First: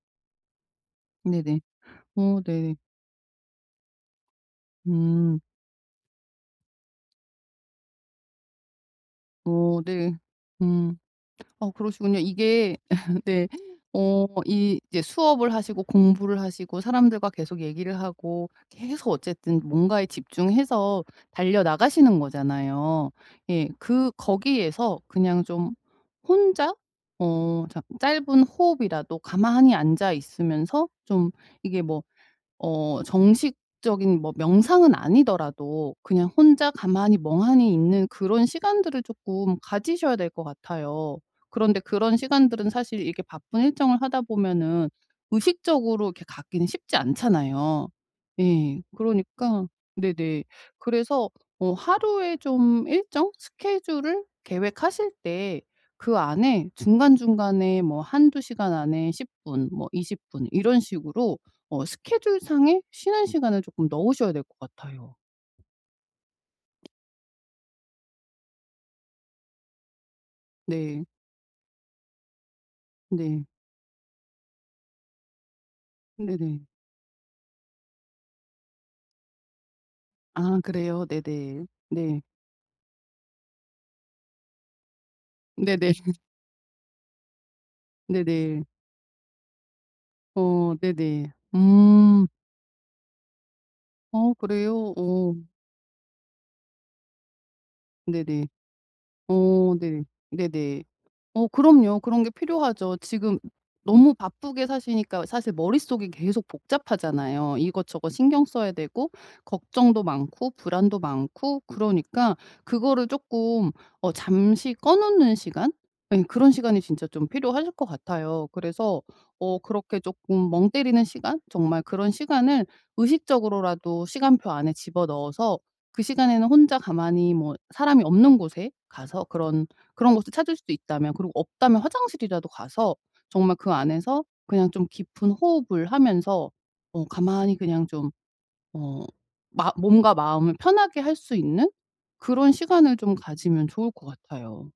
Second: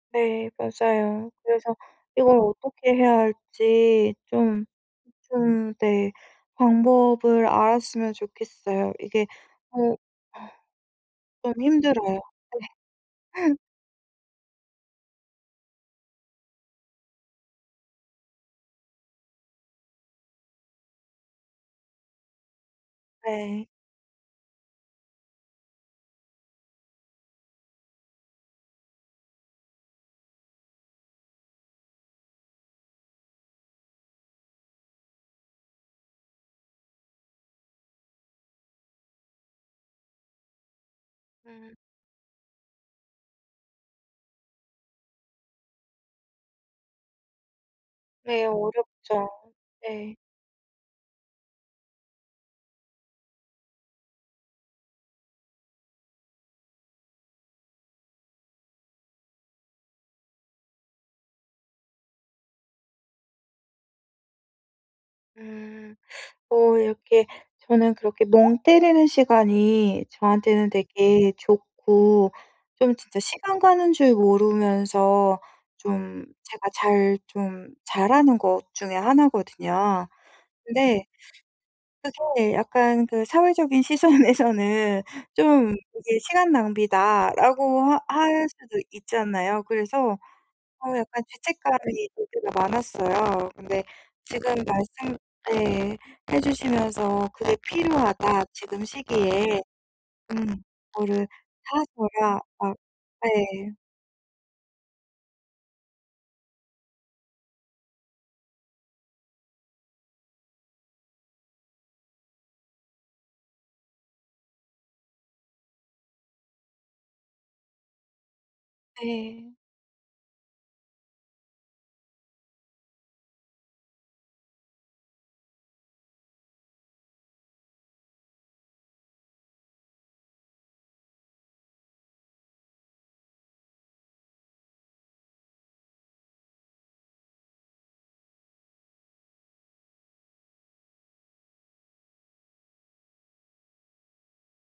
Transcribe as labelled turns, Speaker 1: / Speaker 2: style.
Speaker 1: 네 맞아요.
Speaker 2: 네네.
Speaker 1: 그래서 이걸
Speaker 2: 어 네.
Speaker 1: 어떻게 해야 할지 좀
Speaker 2: 음.
Speaker 1: 좀 네. 방법을 알았으면 좋겠어요. 이게
Speaker 2: 어
Speaker 1: 어
Speaker 2: 네. 음.
Speaker 1: 좀
Speaker 2: 아 그러시군요.
Speaker 1: 힘들어요.
Speaker 2: 이게 네.
Speaker 1: 네.
Speaker 2: 어 이 이제 수업을 하시고 공부를 하시고 사람들과 계속 얘기를 하고 계속 어쨌든 뭔가에 집중해서 달려 나가시는 거잖아요.
Speaker 1: 네.
Speaker 2: 예. 그 거기에서 그냥 좀 혼자 어 잠 짧은 호흡이라도 가만히 앉아 있으면서 좀 이게 뭐 어 정식적인 뭐 명상은 아니더라도 그냥 혼자 가만히 멍하니 있는 그런 시간들을 쪼끔 가지셔야 될 것 같아요.
Speaker 1: 음.
Speaker 2: 그런데 그런 시간들은 사실 이렇게 바쁜 일정을 하다 보면은 의식적으로 이렇게 갖기는 쉽지 않잖아요.
Speaker 1: 네
Speaker 2: 예.
Speaker 1: 어렵죠.
Speaker 2: 그러니까
Speaker 1: 네.
Speaker 2: 네네. 그래서 어 하루에 좀 일정 스케줄을 계획하실 때 그 안에 중간 중간에 뭐 1-2 시간 안에 10 분 뭐 20 분 이런 식으로 어 스케줄 상에 쉬는 시간을 쪼끔 넣으셔야 될 것 같아요.
Speaker 1: 음. 뭐 이렇게 저는 그렇게 멍 때리는 시간이 저한테는
Speaker 2: 네.
Speaker 1: 되게 좋고 좀 진짜
Speaker 2: 네.
Speaker 1: 시간 가는 줄 모르면서 좀
Speaker 2: 네네.
Speaker 1: 제가 잘 좀 잘하는 것 중에 1 거든요.
Speaker 2: 아
Speaker 1: 근데
Speaker 2: 그래요? 네네. 네.
Speaker 1: 그게 약간 그 사회적인 시선에서는 좀
Speaker 2: 네네.
Speaker 1: 이게 "시간 낭비다."라고 하 할
Speaker 2: 네네.
Speaker 1: 수도 있잖아요. 그래서
Speaker 2: 어
Speaker 1: 어 약간
Speaker 2: 네네.
Speaker 1: 죄책감이
Speaker 2: 음.
Speaker 1: 되게 많았어요. 근데
Speaker 2: 어
Speaker 1: 지금
Speaker 2: 그래요?
Speaker 1: 말씀
Speaker 2: 어.
Speaker 1: 예 해 주시면서 "그게 필요하다
Speaker 2: 네네.
Speaker 1: 지금 시기에."
Speaker 2: 어 네.
Speaker 1: 음
Speaker 2: 네네.
Speaker 1: "그거를
Speaker 2: 어
Speaker 1: 다
Speaker 2: 그럼요 그런 게
Speaker 1: 줘야" 아
Speaker 2: 필요하죠. 지금
Speaker 1: 네.
Speaker 2: 너무 바쁘게 사시니까 사실 머릿속이 계속 복잡하잖아요. 이것저것 신경 써야 되고 걱정도 많고 불안도 많고 그러니까 그거를 쪼끔 어 잠시 꺼 놓는 시간 예 그런 시간이 진짜 좀 필요하실 것 같아요. 그래서
Speaker 1: 네.
Speaker 2: 어 그렇게 쪼끔 멍 때리는 시간 정말 그런 시간을 의식적으로라도 시간표 안에 집어넣어서 그 시간에는 혼자 가만히 뭐 사람이 없는 곳에 가서 그런 그런 곳을 찾을 수도 있다면 그리고 없다면 화장실이라도 가서 정말 그 안에서 그냥 좀 깊은 호흡을 하면서 어 가만히 그냥 좀 어 마 몸과 마음을 편하게 할 수 있는 그런 시간을 좀 가지면 좋을 것 같아요.